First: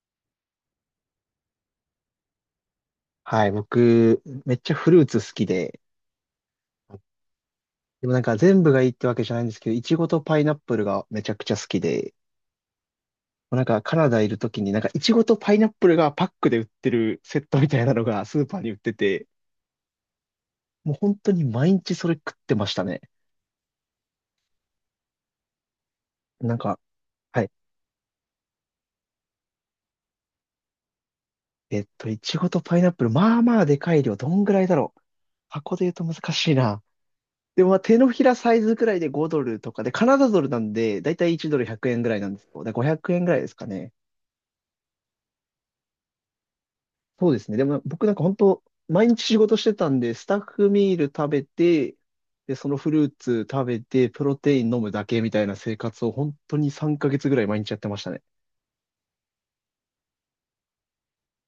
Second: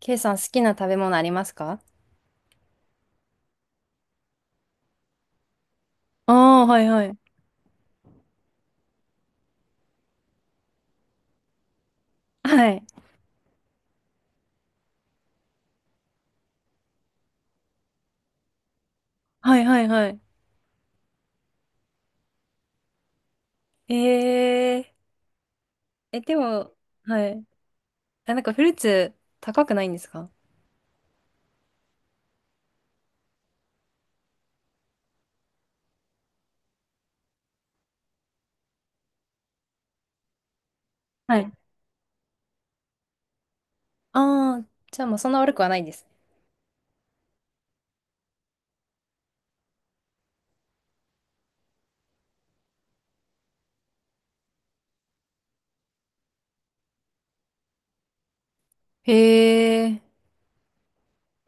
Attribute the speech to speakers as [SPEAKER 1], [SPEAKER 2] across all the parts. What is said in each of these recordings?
[SPEAKER 1] ケイさん、好きな食べ物ありますか？
[SPEAKER 2] はい、僕、めっちゃフルーツ好きで、
[SPEAKER 1] ああ、はいはい。
[SPEAKER 2] でもなんか全部がいいってわけじゃないんですけど、いちごとパイナップルがめちゃくちゃ好きで、
[SPEAKER 1] はい。
[SPEAKER 2] もうなんかカナダいるときになんかいちごとパイナップルがパックで売ってるセットみたいなのがスーパーに売ってて、
[SPEAKER 1] はいはいはい。
[SPEAKER 2] もう本当に毎日それ食ってましたね。
[SPEAKER 1] えええ、で
[SPEAKER 2] なん
[SPEAKER 1] も、
[SPEAKER 2] か、
[SPEAKER 1] は
[SPEAKER 2] は
[SPEAKER 1] い。
[SPEAKER 2] い。
[SPEAKER 1] あ、なんかフルーツ高くないんですか？
[SPEAKER 2] いちごとパイナップル、まあまあでかい量、どんぐらいだろう。箱で言うと難しいな。でもまあ手のひらサイズくらいで5ドルとかで、カナダドルなんで、だいたい
[SPEAKER 1] は
[SPEAKER 2] 1
[SPEAKER 1] い。
[SPEAKER 2] ドル100円ぐらいなんですけど、だから500円ぐらいですかね。
[SPEAKER 1] ああ、じゃあまあそんな悪くはないですね。
[SPEAKER 2] そうですね。でも僕なんか本当、毎日仕事してたんで、スタッフミール食べて、で、そのフルーツ食べて、プロテイン飲むだけみたいな生活を本当に3ヶ月ぐらい毎日やってましたね。
[SPEAKER 1] へえ。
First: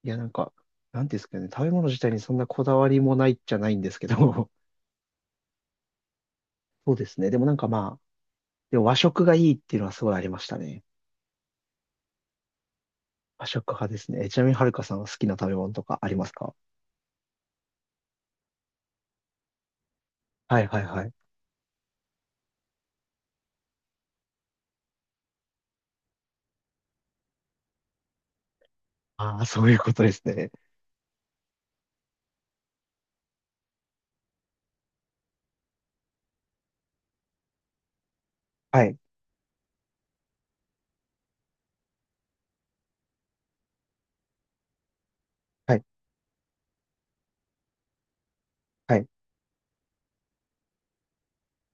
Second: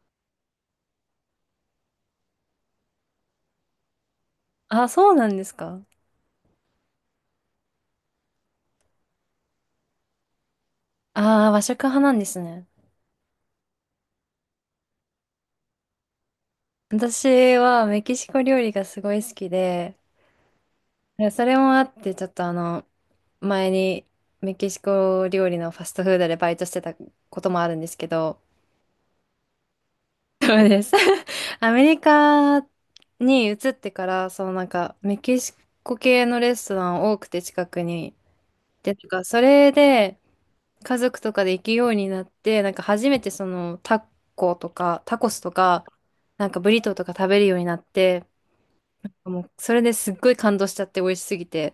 [SPEAKER 2] いや、なんか、なんていうんですかね、食べ物自体にそんなこだわりもないっちゃないんですけど、
[SPEAKER 1] あ、そうなんですか？
[SPEAKER 2] そうですね。でもなんかまあ、でも和食がいいっていうのはすごいありましたね。
[SPEAKER 1] ああー、和食派なんですね。
[SPEAKER 2] 和食派ですね。ちなみにはるかさんは好きな食べ物とかありますか？
[SPEAKER 1] 私はメキシコ料理がすごい好きで、
[SPEAKER 2] はいはいはい。
[SPEAKER 1] いやそれもあって、ちょっと前にメキシコ料理のファストフードでバイトしてたこともあるんですけど、
[SPEAKER 2] ああ、そういうことですね。
[SPEAKER 1] そうです。アメリカに移ってから、メキシコ系のレストラン多くて近くに。
[SPEAKER 2] は
[SPEAKER 1] で、
[SPEAKER 2] い、
[SPEAKER 1] なんか、それで、家族とかで行くようになって、なんか初めてタコスと
[SPEAKER 2] はい、
[SPEAKER 1] か、なんかブリトーとか食べるようになって、
[SPEAKER 2] はい。
[SPEAKER 1] もう、それですっごい感動しちゃって美味しすぎて。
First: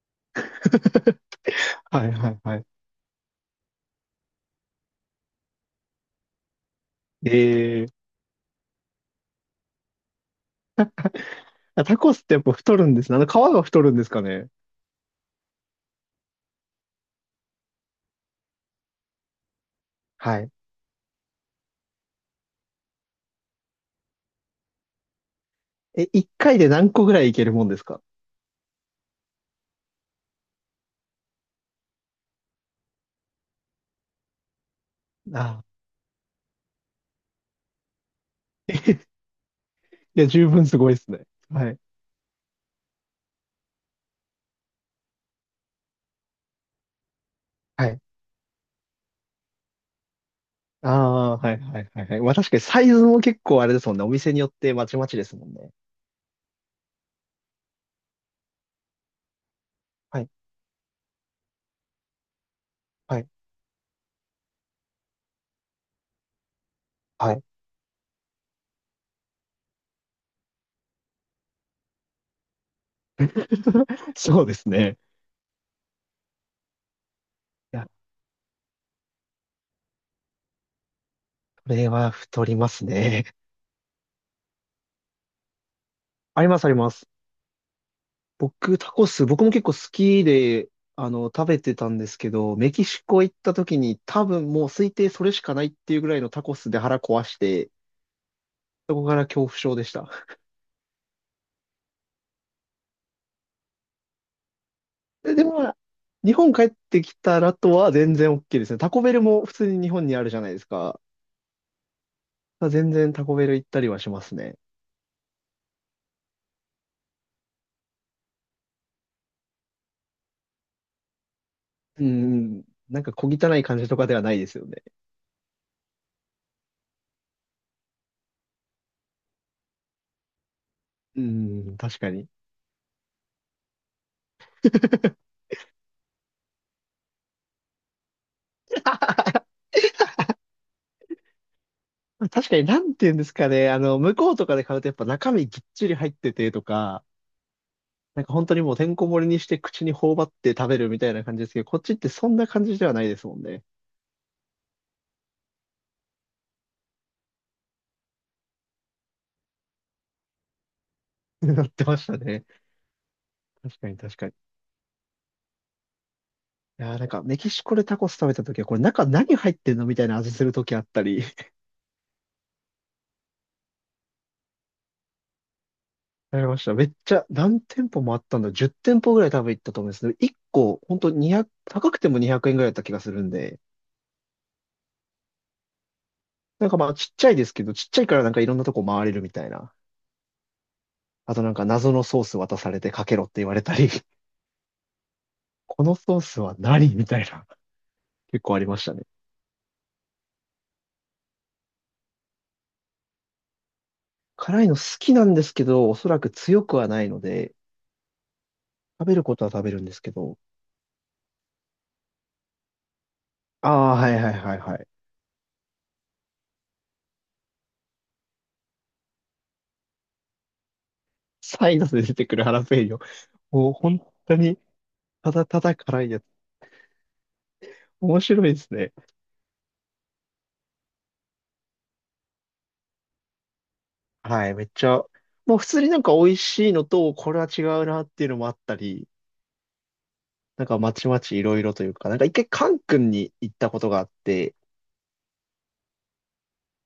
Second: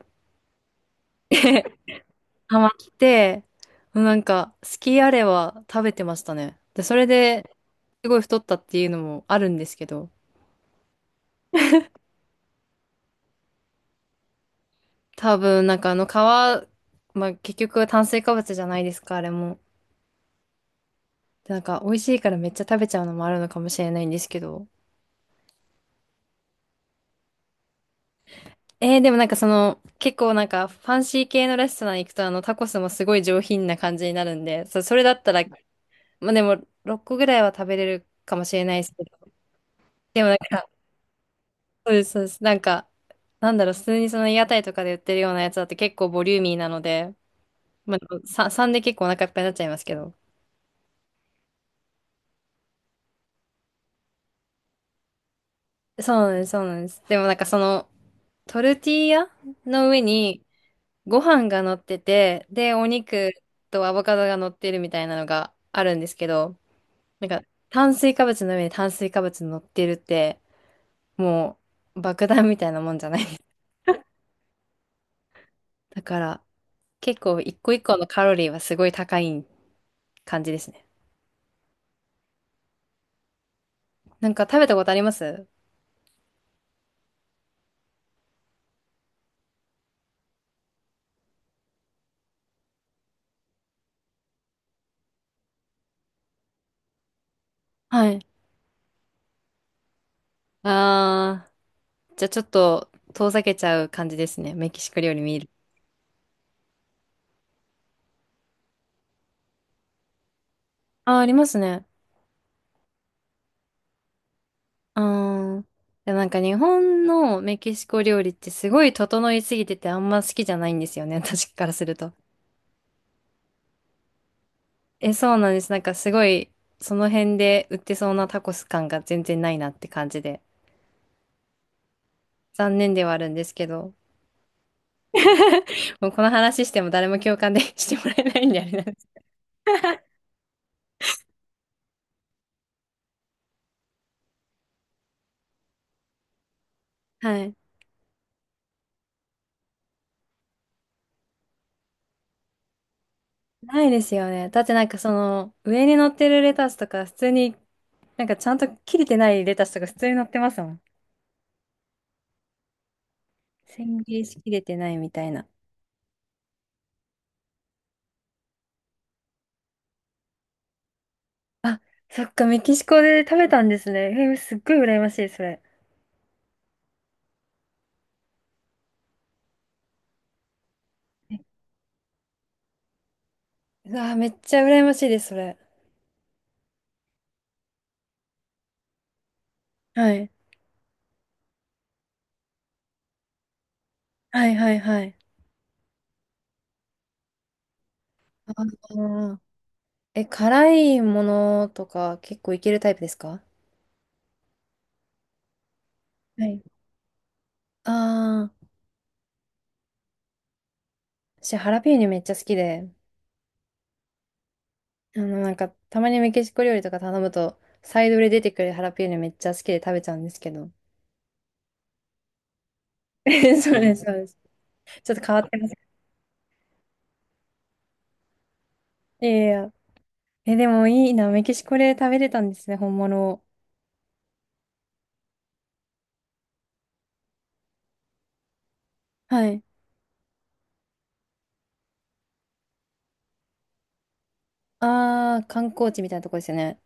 [SPEAKER 2] はいはいは
[SPEAKER 1] ハ
[SPEAKER 2] い。
[SPEAKER 1] マって、もうなんか、好きあれば食べてましたね。で、それで、
[SPEAKER 2] え
[SPEAKER 1] すごい太ったっていうのもあるんですけど、
[SPEAKER 2] タコスってやっぱ太るんですね。あの皮が太るんですかね。
[SPEAKER 1] 多分、なんかあの皮、まあ結局炭水化物じゃないですか、あれも。
[SPEAKER 2] はい。
[SPEAKER 1] でなんか美味しいからめっちゃ食べちゃうのもあるのかもしれないんですけど。
[SPEAKER 2] 一回で何個ぐらいいけるもんですか？
[SPEAKER 1] でもなんか結構なんかファンシー系のレストラン行くとあのタコスもすごい上品な感じになるんで、そ、それだった
[SPEAKER 2] あ
[SPEAKER 1] ら、
[SPEAKER 2] あ。
[SPEAKER 1] まあでも6個ぐらいは食べれるかもしれないですけ ど。
[SPEAKER 2] い
[SPEAKER 1] で
[SPEAKER 2] や、
[SPEAKER 1] もなん
[SPEAKER 2] 十分
[SPEAKER 1] か、
[SPEAKER 2] すごいですね。はい。
[SPEAKER 1] そうです、そうです。なんか、なんだろう、普通にその屋台とかで売ってるようなやつだって結構ボリューミーなので、
[SPEAKER 2] は
[SPEAKER 1] まあ、
[SPEAKER 2] い。
[SPEAKER 1] 3、さんで結構お腹いっぱいになっちゃいますけど。
[SPEAKER 2] ああ、はいはいはいはい。まあ確かにサイズも結構あれですもんね。お店によってまちまちですもんね。
[SPEAKER 1] そうなんです、そうなんです。でもなんかトルティーヤの上
[SPEAKER 2] はい。
[SPEAKER 1] にご飯が乗ってて、で、お
[SPEAKER 2] はい。
[SPEAKER 1] 肉とアボカドが乗ってるみたいなのがあるんですけど、なん
[SPEAKER 2] は
[SPEAKER 1] か
[SPEAKER 2] い。
[SPEAKER 1] 炭水化物の上に炭水化物乗ってるって、もう爆弾みたいなもんじゃないです。
[SPEAKER 2] そうですね。
[SPEAKER 1] だから結構一個
[SPEAKER 2] い
[SPEAKER 1] 一
[SPEAKER 2] や、
[SPEAKER 1] 個のカロリーはすごい高い感じですね。
[SPEAKER 2] これは太りますね。
[SPEAKER 1] なんか食べたことあります？
[SPEAKER 2] ありますあります。僕、タコス、僕も結構好きで、あの、食べてたんですけど、メキシコ行った時に多分もう推定それしかないっていうぐらいのタコスで腹壊して、
[SPEAKER 1] はい。
[SPEAKER 2] そこから恐怖症でした。
[SPEAKER 1] あー、じゃあちょっと遠ざけちゃう感じですね。メキシコ料理
[SPEAKER 2] で、
[SPEAKER 1] 見
[SPEAKER 2] で
[SPEAKER 1] る。
[SPEAKER 2] も、日本帰ってきたらとは全然 OK ですね。タコベルも普通に日本にあるじゃないですか。
[SPEAKER 1] あー、ありますね。
[SPEAKER 2] 全然タコベル行ったりはしますね。
[SPEAKER 1] あー、でもなんか日本のメキシコ料理ってすごい整いすぎててあんま好きじゃないんですよね、私からする
[SPEAKER 2] う
[SPEAKER 1] と。
[SPEAKER 2] ん。なんか小汚い感じとかではないですよね。
[SPEAKER 1] え、そうなんです。なんかすごい、その辺で売ってそうなタコス感が全然ないなって感じで。
[SPEAKER 2] うん、確かに。
[SPEAKER 1] 残念ではあるんですけど。もうこの話しても誰も共感で してもらえないんであれなんです。
[SPEAKER 2] 確かに、なんて言うんですかね。向こうとかで買うとやっぱ中身ぎっちり入っててとか、
[SPEAKER 1] はい。
[SPEAKER 2] なんか本当にもうてんこ盛りにして口に頬張って食べるみたいな感じですけど、こっちってそんな感じではないですもんね。
[SPEAKER 1] ないですよね。だってなんか上に乗ってるレタスとか普通に、なんかちゃんと切れてないレタスとか普通に乗ってますもん。
[SPEAKER 2] なってましたね。確かに
[SPEAKER 1] 千切
[SPEAKER 2] 確
[SPEAKER 1] り
[SPEAKER 2] かに。
[SPEAKER 1] しきれてないみたいな。
[SPEAKER 2] いやーなんかメキシコでタコス食べた時は、これ中何入ってんのみたいな味する時あったり、
[SPEAKER 1] あ、そっか、メキシコで食べたんですね。すっごい羨ましい、それ。
[SPEAKER 2] ありました。めっちゃ何店舗もあったんだ。10店舗ぐらい多分行ったと思うんですけど、1個本当200、高くても200円ぐらいだった気がするんで、
[SPEAKER 1] うわー、めっちゃ羨ましいです、それ。
[SPEAKER 2] なんかまあちっちゃいですけど、ちっちゃいからなんかいろんなとこ回れるみたいな。
[SPEAKER 1] はい。
[SPEAKER 2] あとなんか謎のソース渡されてかけろって言われたり、
[SPEAKER 1] はいはいはい。
[SPEAKER 2] このソースは何みたいな。結
[SPEAKER 1] あ
[SPEAKER 2] 構ありましたね。
[SPEAKER 1] ー、え、辛いものとか結構いけるタイプですか？
[SPEAKER 2] 辛いの好きなんですけど、おそらく
[SPEAKER 1] はい。
[SPEAKER 2] 強くはないので、
[SPEAKER 1] ああ、
[SPEAKER 2] 食べることは食べるんですけど。
[SPEAKER 1] 私、ハラペーニョめっちゃ好きで、
[SPEAKER 2] ああ、はいはいはいはい。
[SPEAKER 1] なんか、たまにメキシコ料理とか頼むと、サイドで出てくるハラペーニョめっちゃ好きで食べちゃうんですけど。
[SPEAKER 2] サイドで出てくるハラペーニョ。
[SPEAKER 1] え
[SPEAKER 2] もう
[SPEAKER 1] そうで
[SPEAKER 2] 本
[SPEAKER 1] す、そうで
[SPEAKER 2] 当
[SPEAKER 1] す。
[SPEAKER 2] に、
[SPEAKER 1] ちょっと
[SPEAKER 2] た
[SPEAKER 1] 変わ
[SPEAKER 2] だ
[SPEAKER 1] って
[SPEAKER 2] た
[SPEAKER 1] ます。
[SPEAKER 2] だ辛いやつ。面白いですね。
[SPEAKER 1] いやいやいや。え、でもいいな、メキシコで食べれたんですね、本物を。
[SPEAKER 2] はい、めっちゃ。もう普通になんか美味しいのと、これは違うなっていうのもあったり、
[SPEAKER 1] はい。
[SPEAKER 2] なんかまちまちいろいろというか、なんか一回カン君に行ったことがあって、
[SPEAKER 1] ああ、観光地みたいなとこですよね。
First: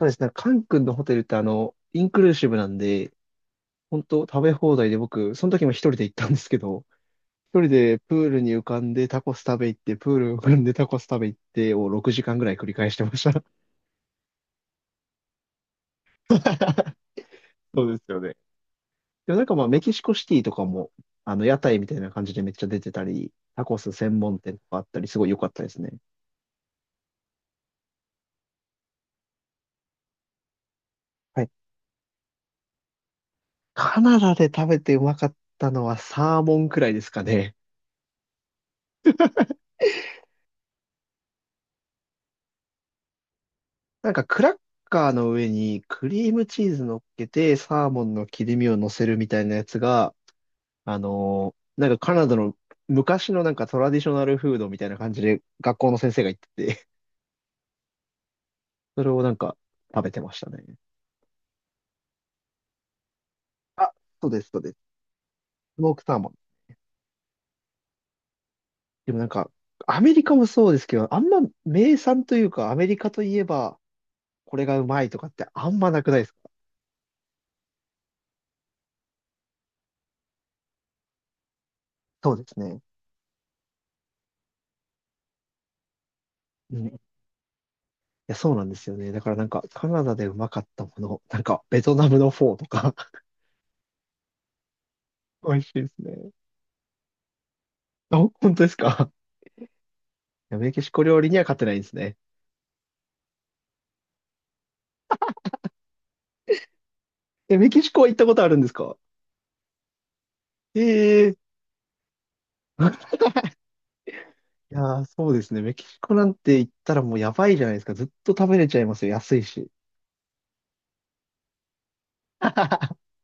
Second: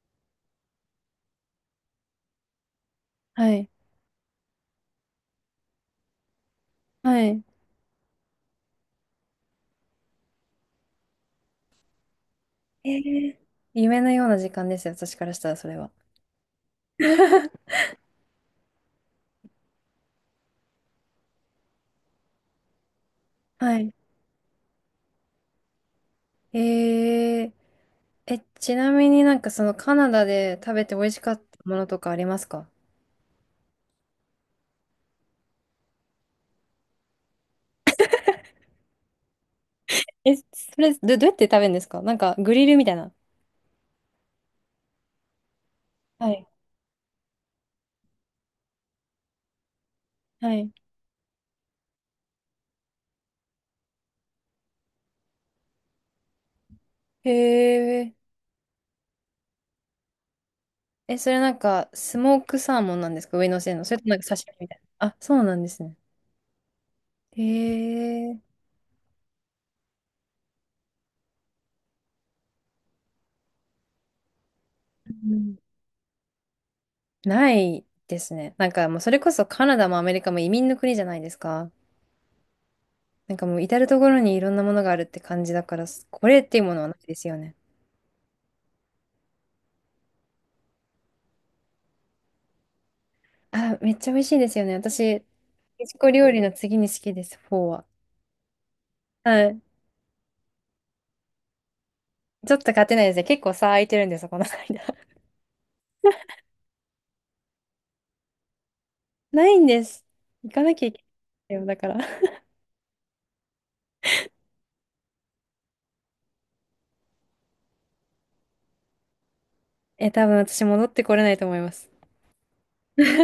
[SPEAKER 2] そうですね、カン君のホテルってインクルーシブなんで、
[SPEAKER 1] はい。
[SPEAKER 2] 本当食べ放題で僕、その時も一人で行ったんですけど、
[SPEAKER 1] はい。
[SPEAKER 2] 一人でプールに浮かんでタコス食べ行って、プールに浮かんでタコス食べ行ってを6時間ぐらい繰り返
[SPEAKER 1] え
[SPEAKER 2] してまし
[SPEAKER 1] ー、
[SPEAKER 2] た。
[SPEAKER 1] 夢のような時間ですよ、私からしたらそれは。
[SPEAKER 2] そうですよね。でもなんかまあメキシコシティとかも、あの屋台みたいな感じでめっちゃ出てたり、タコ
[SPEAKER 1] は
[SPEAKER 2] ス
[SPEAKER 1] い。
[SPEAKER 2] 専門店とかあったり、すごい良かったですね。
[SPEAKER 1] えええ、ちなみになんかカナダで食べて美味しかっ
[SPEAKER 2] は
[SPEAKER 1] た
[SPEAKER 2] い。
[SPEAKER 1] ものとかありますか？
[SPEAKER 2] カナダで食べてうまかったのはサーモンくらいですかね。
[SPEAKER 1] え、それ、どうやって食べるんですか？なんかグリルみたいな。
[SPEAKER 2] なんかクラッカーの上にク
[SPEAKER 1] は
[SPEAKER 2] リー
[SPEAKER 1] い。
[SPEAKER 2] ムチーズ乗っけて、サーモンの切り身を乗せるみたいなやつが、
[SPEAKER 1] はい。
[SPEAKER 2] なんかカナダの昔のなんかトラディショナルフードみたいな感じで学校の先生が言ってて、
[SPEAKER 1] へえ。
[SPEAKER 2] それをなんか食べてましたね。
[SPEAKER 1] え、それなんかスモークサーモンなんですか？上に乗せるの。
[SPEAKER 2] あ、
[SPEAKER 1] それともなんか
[SPEAKER 2] そうで
[SPEAKER 1] 刺
[SPEAKER 2] す、
[SPEAKER 1] 身
[SPEAKER 2] そう
[SPEAKER 1] み
[SPEAKER 2] で
[SPEAKER 1] た
[SPEAKER 2] す。
[SPEAKER 1] いな。あ、そうなんで
[SPEAKER 2] ス
[SPEAKER 1] す
[SPEAKER 2] モ
[SPEAKER 1] ね。
[SPEAKER 2] ークサーモン。
[SPEAKER 1] へえ。
[SPEAKER 2] でもなんか、アメリカもそうですけど、あんま名産というか、アメリカといえば、これがうまい
[SPEAKER 1] う
[SPEAKER 2] とかって
[SPEAKER 1] ん。
[SPEAKER 2] あんまなくないですか？
[SPEAKER 1] ないですね。なんかもうそれこそカナダもアメリカも移民の国じゃないですか。
[SPEAKER 2] そうですね。
[SPEAKER 1] なんかもう至る所にいろんなものがあるって感じだから、これっていうも
[SPEAKER 2] う
[SPEAKER 1] の
[SPEAKER 2] ん。
[SPEAKER 1] はな
[SPEAKER 2] い
[SPEAKER 1] いですよね。
[SPEAKER 2] や、そうなんですよね。だからなんか、カナダでうまかったもの、なんか、ベトナムのフォーとか
[SPEAKER 1] あ、めっちゃ美味しいですよね。私、メ
[SPEAKER 2] 美味しい
[SPEAKER 1] キ
[SPEAKER 2] です
[SPEAKER 1] シコ料
[SPEAKER 2] ね。
[SPEAKER 1] 理の次に好きです、フォーは。
[SPEAKER 2] あ、本当ですか？
[SPEAKER 1] はい。
[SPEAKER 2] いやメキシコ料理には勝てないんですね。
[SPEAKER 1] ちょっと勝てないですね。結構差空いてるんですよ、この間。
[SPEAKER 2] え、メキシコは行ったことあるんですか？
[SPEAKER 1] ないんです。行かな
[SPEAKER 2] え
[SPEAKER 1] きゃいけ
[SPEAKER 2] えい
[SPEAKER 1] ないよ、だから。
[SPEAKER 2] やー、そうですね。メキシコなんて行ったらもうやばいじゃないですか。ずっと食べれちゃいますよ。安いし。
[SPEAKER 1] え、多分私戻ってこれないと思います。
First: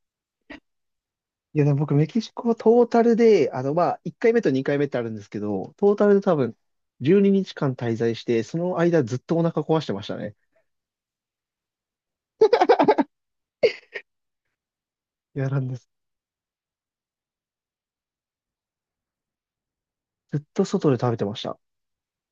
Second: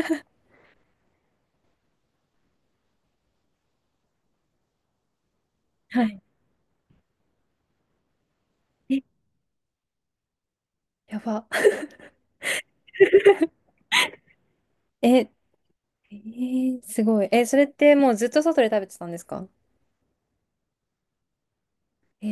[SPEAKER 2] いや、でも僕、メキシコはトータルで、1回目と2回目ってあるんですけど、トー
[SPEAKER 1] は
[SPEAKER 2] タル
[SPEAKER 1] い。
[SPEAKER 2] で多分、12日間滞在して、その
[SPEAKER 1] え、
[SPEAKER 2] 間ずっとお腹壊してましたね。
[SPEAKER 1] やば。え、え
[SPEAKER 2] いや、なんです。
[SPEAKER 1] ー、すごい。え、それってもうずっと外で食べてたんですか？
[SPEAKER 2] ずっと外で食べてました。
[SPEAKER 1] え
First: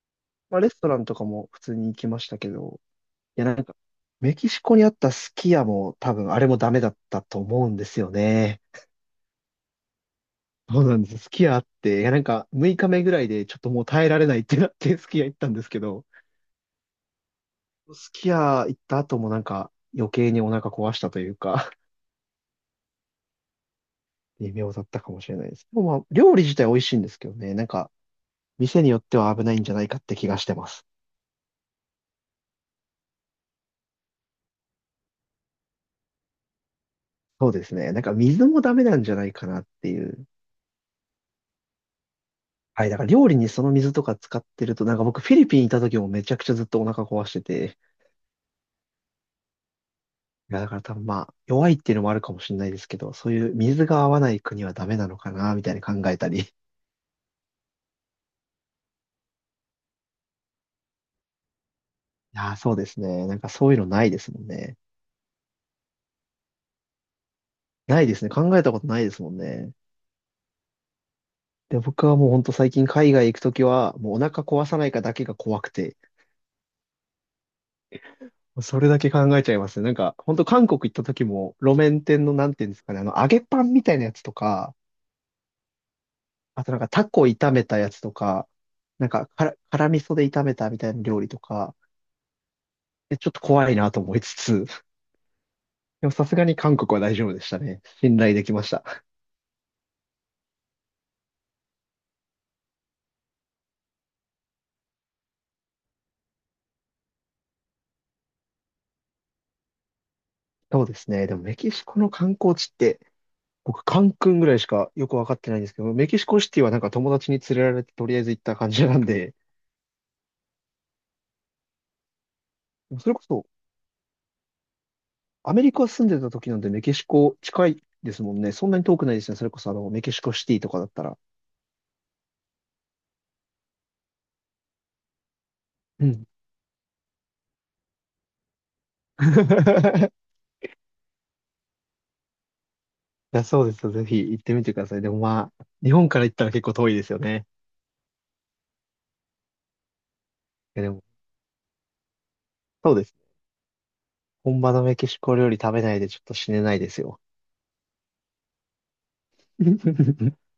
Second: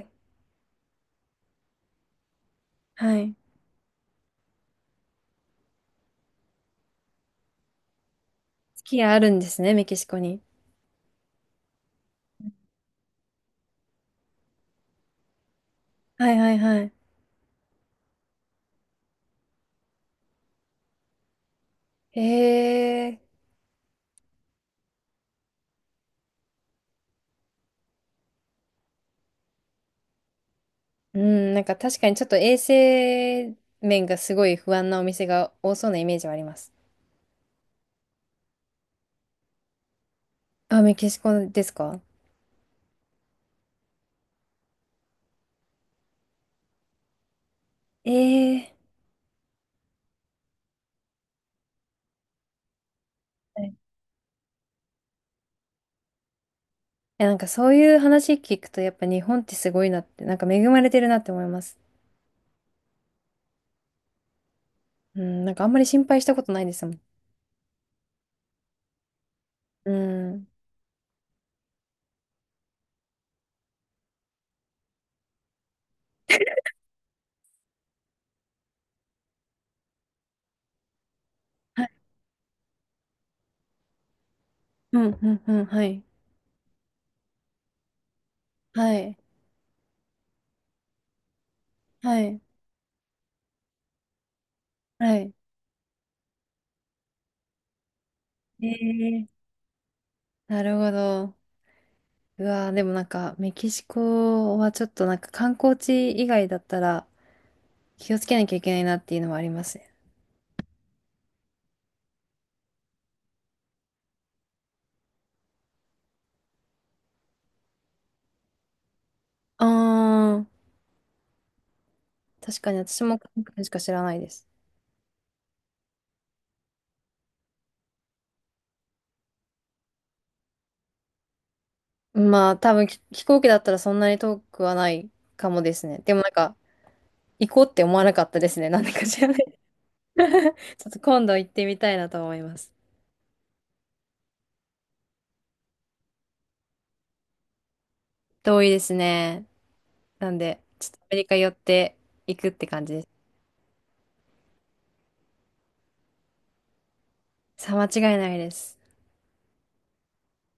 [SPEAKER 1] ー、
[SPEAKER 2] まあ、レストランとかも普通に行きましたけど、
[SPEAKER 1] はい。
[SPEAKER 2] いや、なんか、メキシコにあったスキヤも多分、あれもダメだったと思うんですよね。
[SPEAKER 1] スキーあるんですね、メキシコに。
[SPEAKER 2] そうなんです。すき家あって、いやなんか6日目ぐらいでちょっともう耐えられないってなってすき家 行ったんですけど、
[SPEAKER 1] はいはいはい。
[SPEAKER 2] すき家行った後もなんか余計にお腹壊したというか、
[SPEAKER 1] へえ。
[SPEAKER 2] 微妙だったかもしれないです。でもまあ、料理自体美味しいんですけどね、なんか店によっては危ないんじゃないかって気がしてます。
[SPEAKER 1] うん、なんか確かにちょっと衛生面がすごい不安なお店が多そうなイメージはあります。
[SPEAKER 2] そうですね。なんか水もダメなんじゃないかなっていう。
[SPEAKER 1] あ、メキシコですか？
[SPEAKER 2] はい、だから料理にその水とか使ってると、なんか僕フィリピンいた時もめちゃくちゃずっとお腹壊してて、
[SPEAKER 1] ええ。
[SPEAKER 2] いや、だから多分まあ、弱いっていうのもあるかもしれないですけど、そういう
[SPEAKER 1] はい。
[SPEAKER 2] 水
[SPEAKER 1] い
[SPEAKER 2] が合わない国はダメなのかな、みたいに考えたり。い
[SPEAKER 1] やなんかそういう話聞くとやっぱ日本ってすごいなって、なんか恵まれてるなって思います。
[SPEAKER 2] や、そうですね。なんかそういうのないですもんね。
[SPEAKER 1] うん、なんかあんまり心配したことないですもん。
[SPEAKER 2] ないですね。考えたことないですもんね。
[SPEAKER 1] うん。
[SPEAKER 2] で、僕はもうほんと最近海外行くときは、もうお腹壊さないかだけが怖くて、それだけ考えちゃいますね。なんか、ほんと韓国行ったときも、路
[SPEAKER 1] はい。
[SPEAKER 2] 面店のなんていうんですかね、揚げパンみたいなやつとか、
[SPEAKER 1] うん、うん、うん、はい。
[SPEAKER 2] あとなんかタコ炒めたやつとか、
[SPEAKER 1] は
[SPEAKER 2] なん
[SPEAKER 1] い。
[SPEAKER 2] か、辛味噌で炒めたみたいな料理とか、
[SPEAKER 1] はい。
[SPEAKER 2] ちょっと怖いなと思いつつ、
[SPEAKER 1] はい。
[SPEAKER 2] でもさすがに韓国は大丈夫でしたね。信頼できま
[SPEAKER 1] え
[SPEAKER 2] した。
[SPEAKER 1] え。なるほど。うわー、でもなんか、メキシコはちょっとなんか観光地以外だったら気をつけなきゃいけないなっていうのはありますね。
[SPEAKER 2] そうですね。でもメキシコの観光地って、僕、カンクンぐらいしかよくわかってないんですけど、メキシコシティはなんか友達に連れられてとりあえず行った感じなんで、
[SPEAKER 1] あー、確かに私
[SPEAKER 2] それ
[SPEAKER 1] も
[SPEAKER 2] こ
[SPEAKER 1] 韓
[SPEAKER 2] そ
[SPEAKER 1] 国しか知らないです。
[SPEAKER 2] アメリカ住んでた時なんでメキシコ近いですもんね。そんなに遠くないですね。それこそあのメキシコシティとかだったら。
[SPEAKER 1] まあ、多分飛行機だったらそんなに遠くはないかもですね。
[SPEAKER 2] う
[SPEAKER 1] でも
[SPEAKER 2] ん。
[SPEAKER 1] なんか、行こうって思わなかったですね。なんでか知らない。ちょっと今度行ってみたいなと思います。
[SPEAKER 2] いや、そうですよ。ぜひ行ってみてください。でもまあ、日本から行ったら結構遠いですよね。
[SPEAKER 1] 遠いですね。なんで、
[SPEAKER 2] いや
[SPEAKER 1] ちょっ
[SPEAKER 2] で
[SPEAKER 1] と
[SPEAKER 2] も、
[SPEAKER 1] アメリカ寄って行くって感
[SPEAKER 2] そ
[SPEAKER 1] じ
[SPEAKER 2] う
[SPEAKER 1] で
[SPEAKER 2] で
[SPEAKER 1] す。
[SPEAKER 2] す。本場のメキシコ料理食べないでちょっと死ねないですよ。
[SPEAKER 1] さあ、間違いないです。